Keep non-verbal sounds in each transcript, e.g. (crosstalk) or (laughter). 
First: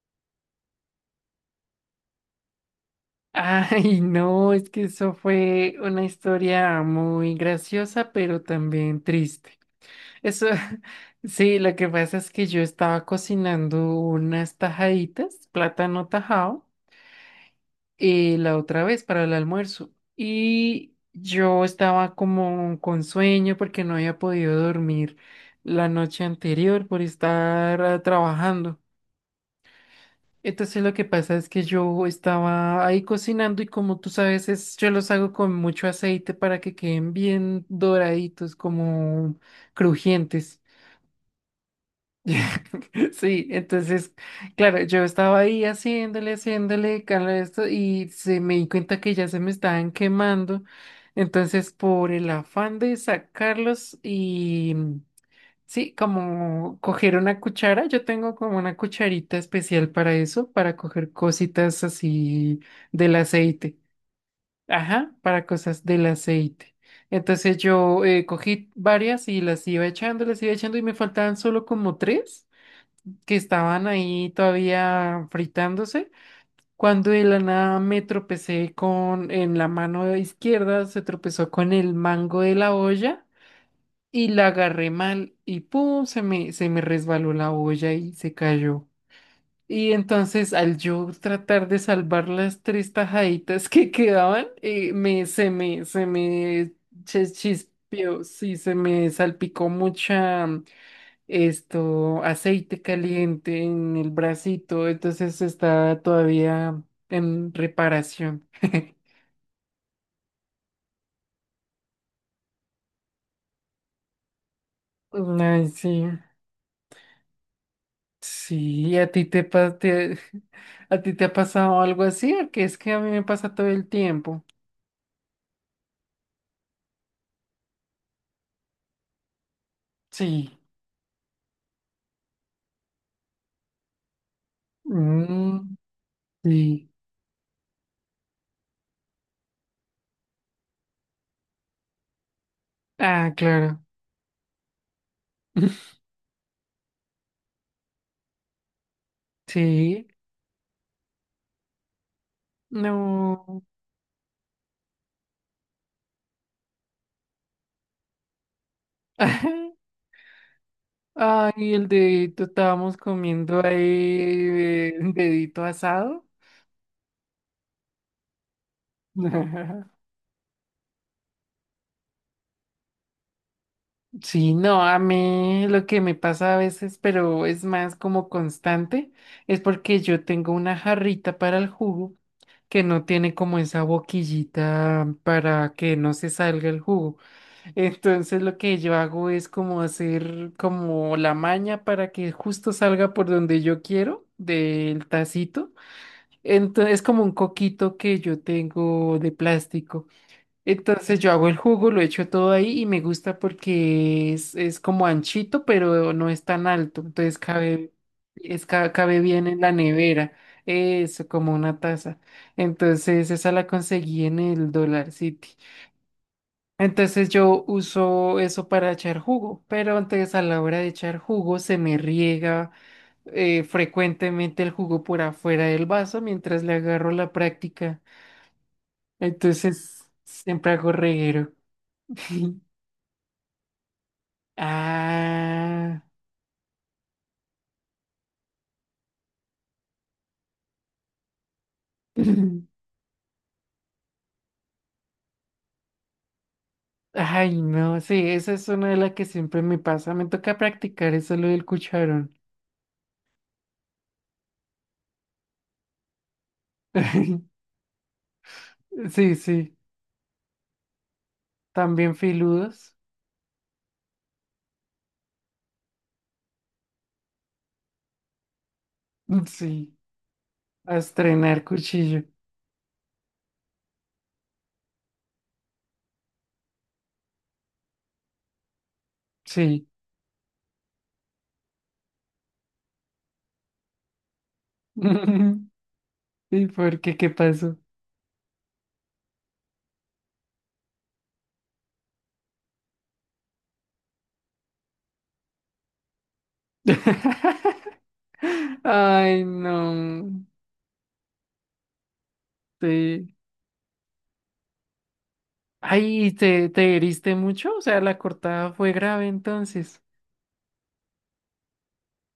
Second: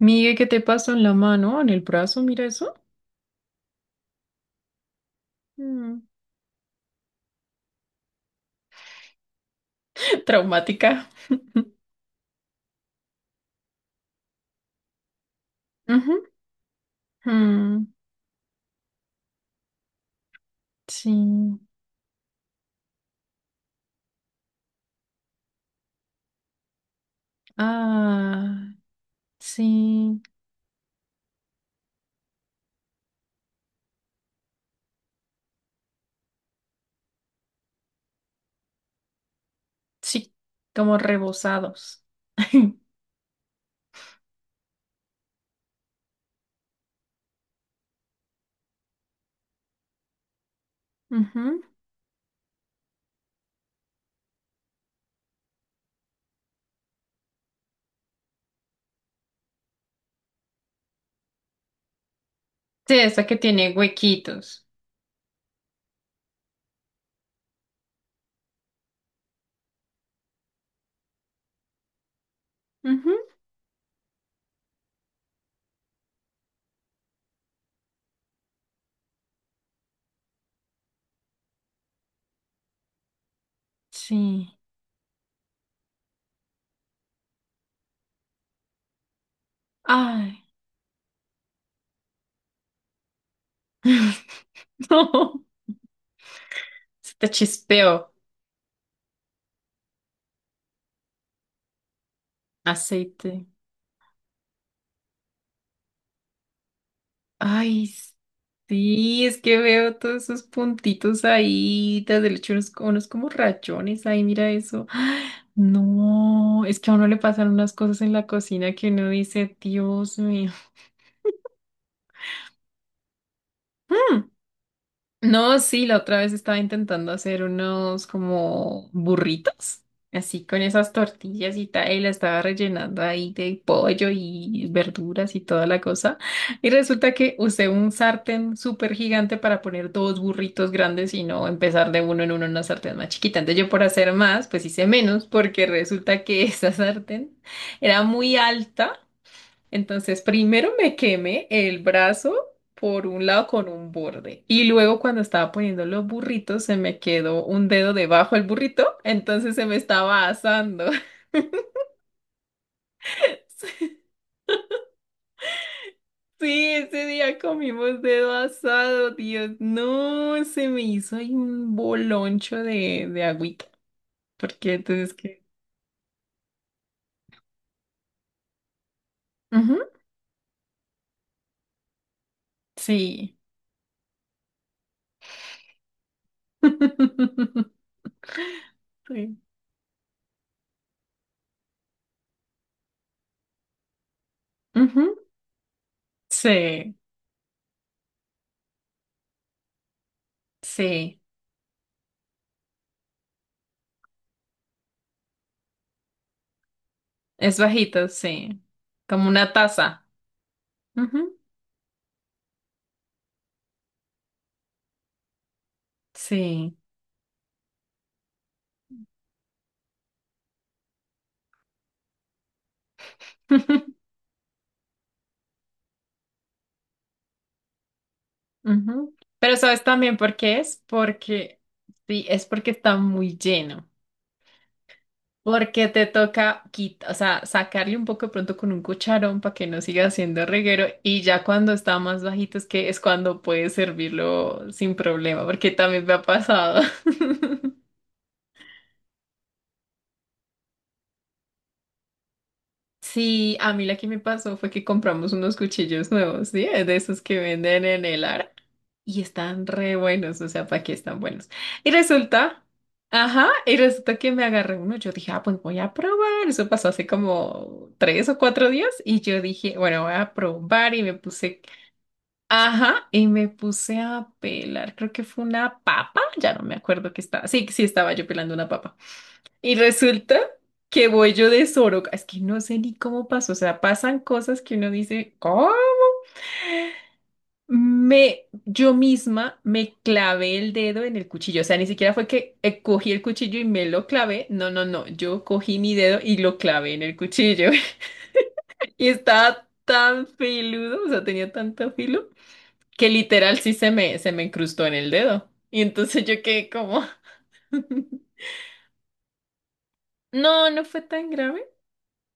Migue, ¿qué te pasó en la mano, en el brazo? Mira eso. Ay, no, es que eso fue una Mm, historia muy graciosa, pero también triste. (laughs) Eso, Traumática. (laughs) sí, lo que pasa es que yo estaba cocinando unas tajaditas, plátano Ujú. tajado, Mm, y la otra vez para el almuerzo. Y Sí. yo estaba como con sueño porque no había podido dormir la noche anterior por estar Ah, trabajando. sí. Entonces lo que pasa es que yo estaba ahí cocinando y como tú sabes, es, yo los hago con mucho aceite para que queden bien doraditos, como Sí, crujientes. como rebozados. (laughs) (laughs) Sí, entonces, claro, yo estaba ahí haciéndole, cala esto y se me di cuenta que ya se me estaban quemando. Ujú. Entonces, por el afán de sacarlos y sí, como coger una cuchara, yo tengo como una cucharita especial para eso, para coger cositas así Sí, del esa que tiene aceite. huequitos. Ajá, para cosas del aceite. Entonces yo cogí varias y las iba echando y me faltaban solo como tres Ujú. que estaban ahí todavía fritándose. Cuando de la nada me tropecé con, en la mano izquierda, se tropezó con el mango de la olla y Sí. la agarré mal y pum, se me resbaló la olla y se cayó. Y Ay, entonces al yo tratar de salvar las tres tajaditas (laughs) que quedaban, (laughs) no. Se me Se te chispeó chispeó, sí, se me salpicó mucha aceite aceite. caliente en el bracito, entonces está todavía en Ay, reparación. (laughs) sí, es que veo todos esos puntitos ahí, desde el hecho unos, como rayones ahí, mira eso. (gasps) ¡Ah! Ay, sí. No, es que a uno le pasan unas cosas en la cocina que Sí, ¿a uno ti te, dice, pa- te- Dios mío. (laughs) ¿a ti te ha pasado algo así? Porque es que a mí me pasa todo el (laughs) Mm. tiempo. No, sí, la otra vez estaba intentando hacer unos como burritos, así Sí. con esas tortillas y tal, y la estaba rellenando ahí de pollo y verduras y toda Mm, la cosa. Y sí. resulta que usé un sartén súper gigante para poner dos burritos grandes y no empezar de uno en uno en una sartén más Ah, chiquita. Entonces yo claro. por hacer más, pues hice menos, porque (laughs) resulta que (laughs) esa sartén era muy alta. Sí. Entonces, primero me quemé el brazo por un lado No. con un borde y luego cuando estaba poniendo los burritos se me quedó un dedo debajo del burrito, entonces se me (laughs) estaba asando. Ay, (laughs) el dedito, estábamos comiendo ahí dedito asado. Sí, ese día comimos dedo asado, Dios, (laughs) no, se me hizo ahí un boloncho de agüita, Sí, porque no, a entonces que... mí lo que me pasa a veces, pero es más como constante, es Ujú, porque yo tengo una jarrita para el jugo, que no tiene sí. como esa boquillita para que no se salga el jugo. (laughs) Entonces lo que yo hago Sí. es como hacer como la maña para que justo salga por donde yo quiero Ujú, del tacito. Entonces sí, es como un coquito que yo tengo de plástico. Entonces sí, yo hago el jugo, lo echo todo ahí y me gusta porque es como anchito, pero no es tan alto. Entonces es cabe, bajito, sí, es, cabe como bien una en la taza. nevera. Eso, Ujú, como una taza. Entonces esa la conseguí en el Dollar City. sí. Entonces yo uso eso para echar jugo, pero antes a la hora de echar jugo se me riega (laughs) frecuentemente el jugo por afuera del vaso mientras le agarro la práctica. Ujú. Pero ¿sabes Entonces también por qué siempre es? hago reguero. Porque, sí, es (laughs) porque está muy lleno. Porque Ah, te toca quita, o sea, sacarle un poco de pronto con un cucharón para que no siga haciendo reguero y ya cuando está más bajito es que (laughs) es cuando puedes servirlo sin problema, porque también me ha pasado. (laughs) ay, no, sí, esa es una de las que siempre me pasa. Me toca practicar eso lo del cucharón. Sí, a mí la que me pasó fue que compramos unos cuchillos nuevos, ¿sí? De esos que (laughs) venden en el Ara. Y Sí, están sí, re buenos, o sea, ¿para qué están buenos? Y también resulta, filudos. ajá, y resulta que me agarré uno. Yo dije, ah, pues voy a probar. Eso pasó hace como tres o cuatro días. Y yo Mm, dije, sí, bueno, voy a probar. a Y me puse, estrenar cuchillo. ajá, y me puse a pelar. Creo que fue una papa. Ya no me acuerdo que estaba. Sí, sí, estaba yo pelando una papa. Y Sí. resulta que voy yo de Soroca. Es que no sé ni cómo pasó. O sea, pasan cosas que uno dice, (laughs) ¿cómo? ¿Y por qué? ¿Qué pasó? Me, yo misma me clavé el dedo en el cuchillo, o sea, ni siquiera fue que cogí el cuchillo y me lo clavé, no, no, no, yo cogí mi dedo y lo clavé en el cuchillo. (laughs) (laughs) Y Ay, estaba tan no. filudo, o sea, tenía tanto filo que Sí. literal sí se me incrustó en el dedo y entonces Ay, yo ¿te, quedé te como, heriste mucho? O sea, (laughs) la cortada fue grave entonces. no, no fue tan grave,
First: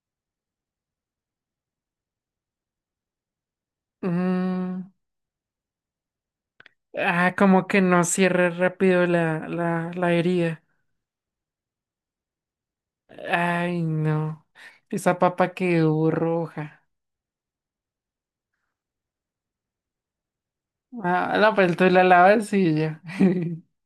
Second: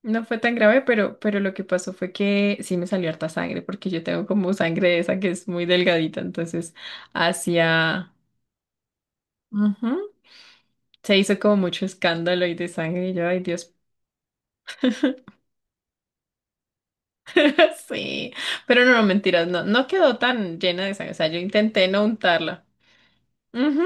no fue tan grave, pero lo que pasó fue que sí me salió harta sangre porque yo tengo como sangre Mm. de esa que es muy delgadita, entonces Ah, como que no hacia... cierre rápido Ujú. la herida. Se hizo como mucho escándalo y de sangre y yo, ay Dios, Ay, no. Esa papa quedó roja. (laughs) sí. Pero no, no, mentiras, no, no quedó tan llena de sangre. O sea, Ah, yo no, pero tú intenté no la lavas untarla. y ya. Ujú,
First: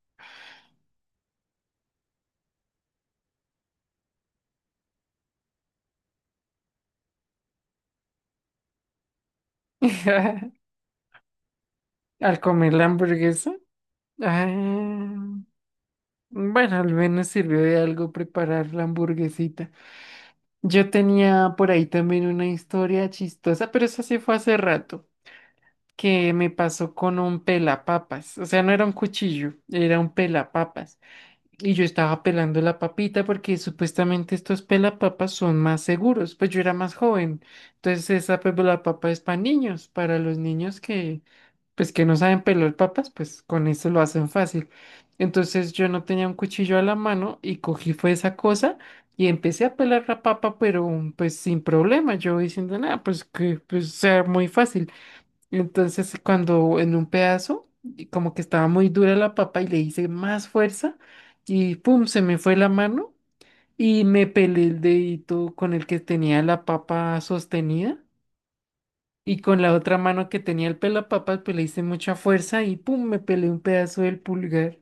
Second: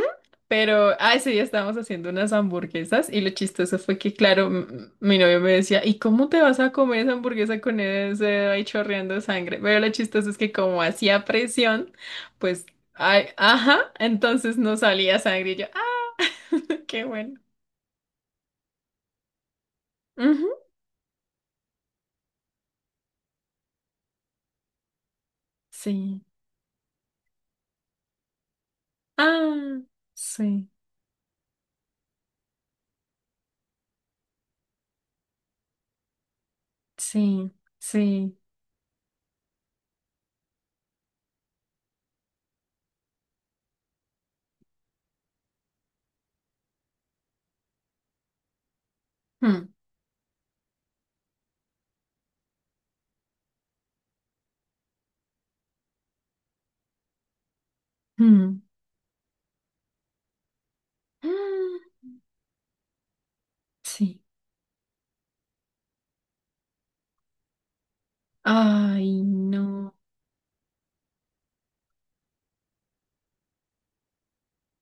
pero, ah, ese día estábamos haciendo unas hamburguesas y lo chistoso fue que, claro, mi novio me decía, ¿y cómo te vas a comer esa hamburguesa con ese dedo ahí chorreando sangre? Pero lo chistoso es que (laughs) como hacía presión, Al pues, comer la ay, hamburguesa. ajá, Ah, entonces no salía sangre y yo, ah, bueno, (laughs) al qué menos bueno. sirvió de algo preparar la hamburguesita. Ujú, Yo tenía por ahí también una historia chistosa, pero eso sí fue hace rato, sí. que me pasó con un pelapapas, o sea, no era un cuchillo, Ah, era un sí. pelapapas. Y yo estaba pelando la papita porque supuestamente estos pelapapas son más seguros. Pues yo era más joven. Sí, Entonces sí. esa pelapapa es para niños, para los niños que pues que no saben pelar papas, pues con eso lo hacen fácil. Entonces yo no tenía un cuchillo a la mano y cogí fue esa cosa y empecé Mm, a pelar la papa, pero pues sin problema. Yo diciendo, nada, pues que pues sea muy fácil. Entonces, cuando en un pedazo, y como que mm, estaba muy dura la papa y le hice más fuerza y mm, pum, se me fue la mano y Sí. me pelé el dedito con el que tenía la papa sostenida Ay, y con la no. otra mano que tenía el pelapapas, pues le hice mucha fuerza y pum, me pelé un pedazo del pulgar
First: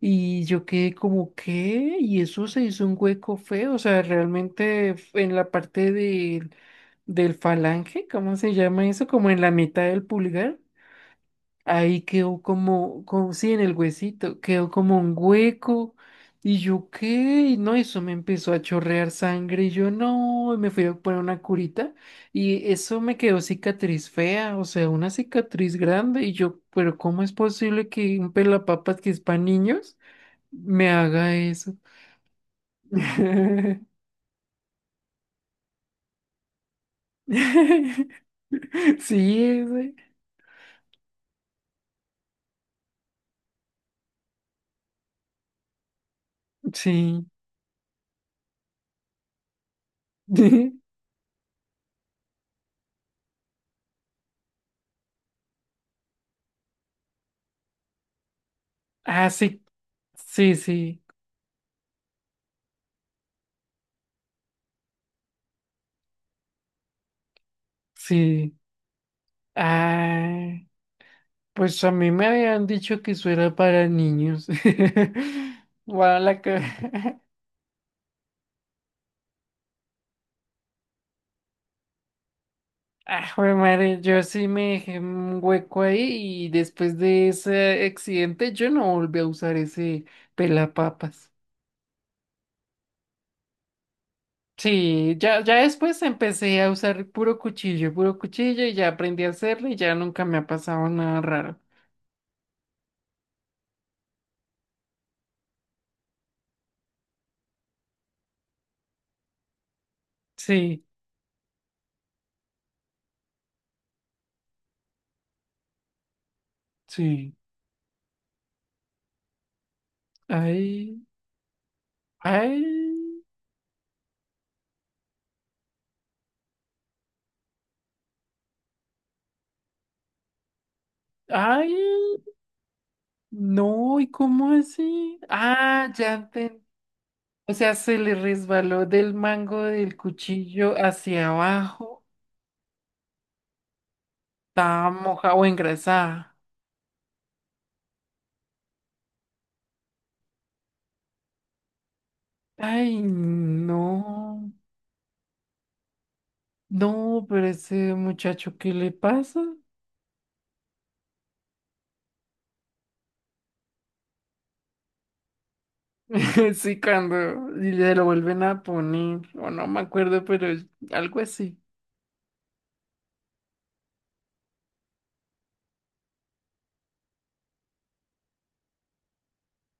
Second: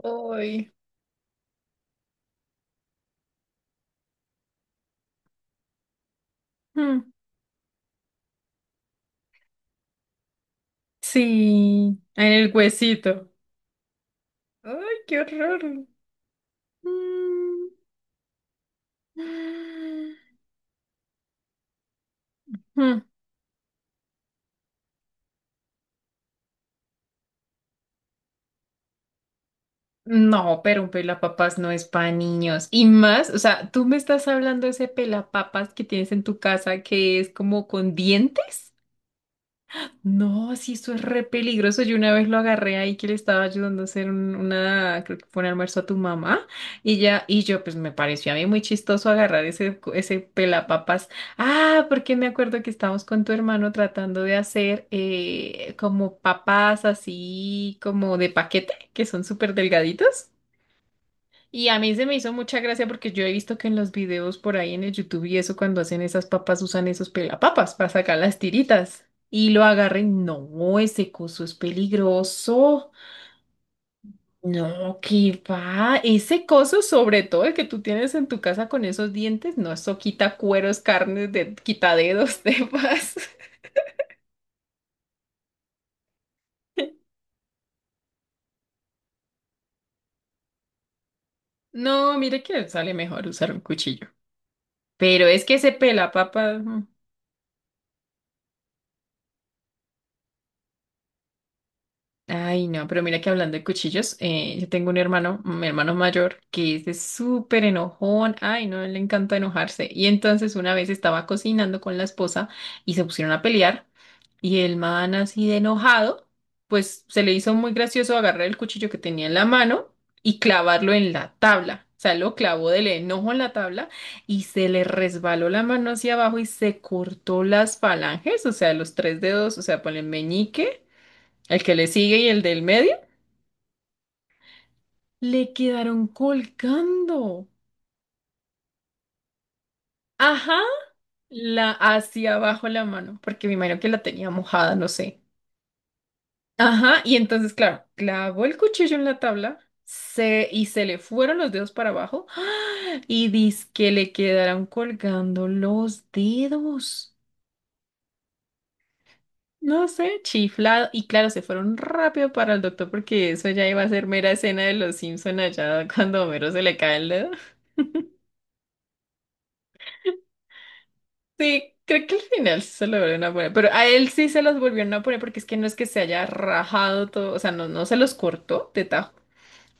y yo Ay, quedé como, ¿qué? Y eso se hizo un hueco feo, o sea, realmente en la parte del Mm, del falange, ¿cómo se llama eso? Como en la mitad del pulgar. sí, Ahí en quedó el como, huesito. como, sí, en el huesito, quedó Ay, como un qué horror. hueco. Y yo, ¿qué? Y Mm, no, eso me empezó a chorrear sangre. Y yo, no, y me fui a poner una curita. Y eso mm. me quedó cicatriz fea, o sea, una cicatriz grande. Y yo, ¿pero cómo es posible que un pelapapas que es para niños No, pero me un haga pelapapas no eso? es para niños. Y más, o sea, tú me estás hablando de ese pelapapas que tienes en tu casa que es como con (laughs) dientes. Sí, ese, No, sí, eso es re peligroso. Yo una vez lo agarré ahí que le estaba ayudando a hacer una, creo que fue un almuerzo a tu mamá, y ya, sí. y yo, pues me pareció a mí muy chistoso agarrar ese (laughs) pelapapas. Ah, porque me acuerdo que estábamos con tu hermano tratando de hacer como papas así, como de paquete, que son Ah, súper sí, delgaditos. sí, sí, Y a mí se me hizo mucha gracia porque yo he visto que en los videos por ahí en el YouTube y eso, cuando hacen esas papas, usan esos pelapapas para sacar las sí. tiritas. Y lo agarren, Ah. no, ese coso es Pues a mí me habían peligroso. dicho que eso era para niños. No, que (laughs) va. Bueno, la Ese que... coso, (laughs) sobre todo el que tú tienes en tu casa con esos dientes, no, eso quita cueros, carnes, de, quita dedos, (laughs) demás. Ah, jue madre, yo sí me dejé un hueco ahí y después de ese accidente yo no volví a usar ese pelapapas. No, mire que sale mejor usar un cuchillo. Sí, Pero ya, es que ya ese después pelapapa. empecé a Mm. usar puro cuchillo y ya aprendí a hacerlo y ya nunca me ha pasado nada raro. Ay, no, pero mira que hablando de cuchillos, yo tengo un hermano, mi hermano mayor, que es de súper enojón. Ay, no, le encanta enojarse. Y entonces una Sí, vez estaba cocinando con la esposa y se pusieron a pelear. Y el man así de enojado, pues se le sí. hizo muy gracioso agarrar el cuchillo que tenía en la mano y clavarlo Ay, en la tabla. O sea, lo ay, clavó del enojo en la tabla y se le resbaló la mano hacia abajo y se cortó las falanges, o sea, los tres dedos, o sea, por el meñique. El que le sigue ay. y el del medio No, ¿y cómo así? le Ah, quedaron ya. colgando. O sea, se le resbaló del mango del Ajá, cuchillo hacia la abajo. hacia abajo la mano, porque me imagino que la tenía mojada, no Estaba sé. mojada o engrasada. Ajá, y entonces, claro, clavó el cuchillo en la tabla se, y se le fueron los dedos para abajo, ¡ah! Ay, Y dice que le no. quedaron colgando los dedos. No, pero ese muchacho, ¿qué le pasa? No sé, chiflado. Y claro, se fueron rápido para el doctor porque eso ya iba a ser mera escena de los Simpson allá cuando a Homero (laughs) se le Sí, cae el dedo. cuando y le lo vuelven a poner, o no me acuerdo, pero es algo así. Sí, creo que al final sí se lo volvieron a poner, pero a él sí se los volvieron a poner porque es que no es que se haya rajado todo, o sea, no, no se los cortó de tajo,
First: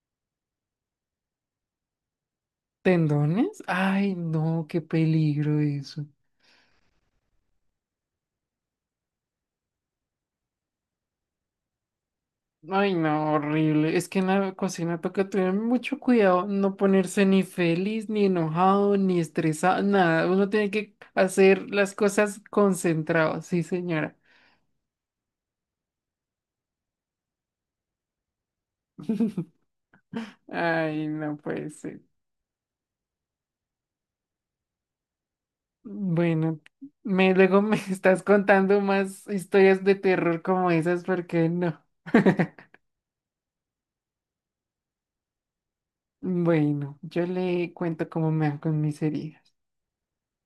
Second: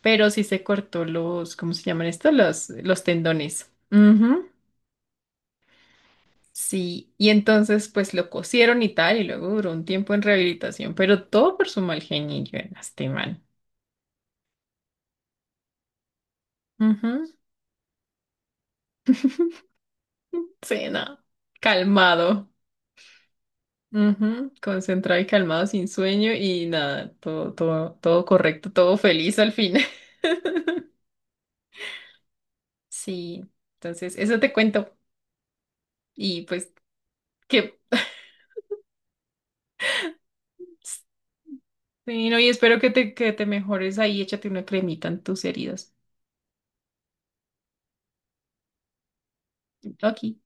pero sí se cortó ¿cómo se llaman estos? Los ¿Tendones? tendones. Ay, Ujú, no, qué peligro eso. sí, y entonces pues lo cosieron y tal, y luego duró un tiempo en rehabilitación, pero todo por su mal genio, en Ay, este no, man. horrible. Es que en la cocina toca tener mucho cuidado, no ponerse Ujú. ni feliz, ni enojado, ni (laughs) estresado, nada. Uno tiene Sí, que no, hacer las cosas calmado. concentrado, sí, señora. Ujú, concentrado y calmado, sin sueño y nada, todo, todo, todo correcto, todo feliz al fin. Ay, no puede ser. Sí, entonces eso te cuento. Y Bueno, pues luego me que (laughs) estás contando más historias de terror como esas, porque no. sí, no, y (laughs) espero que que te mejores ahí, échate una cremita en tus heridas. Bueno, yo le cuento cómo me van con mis heridas. Ok.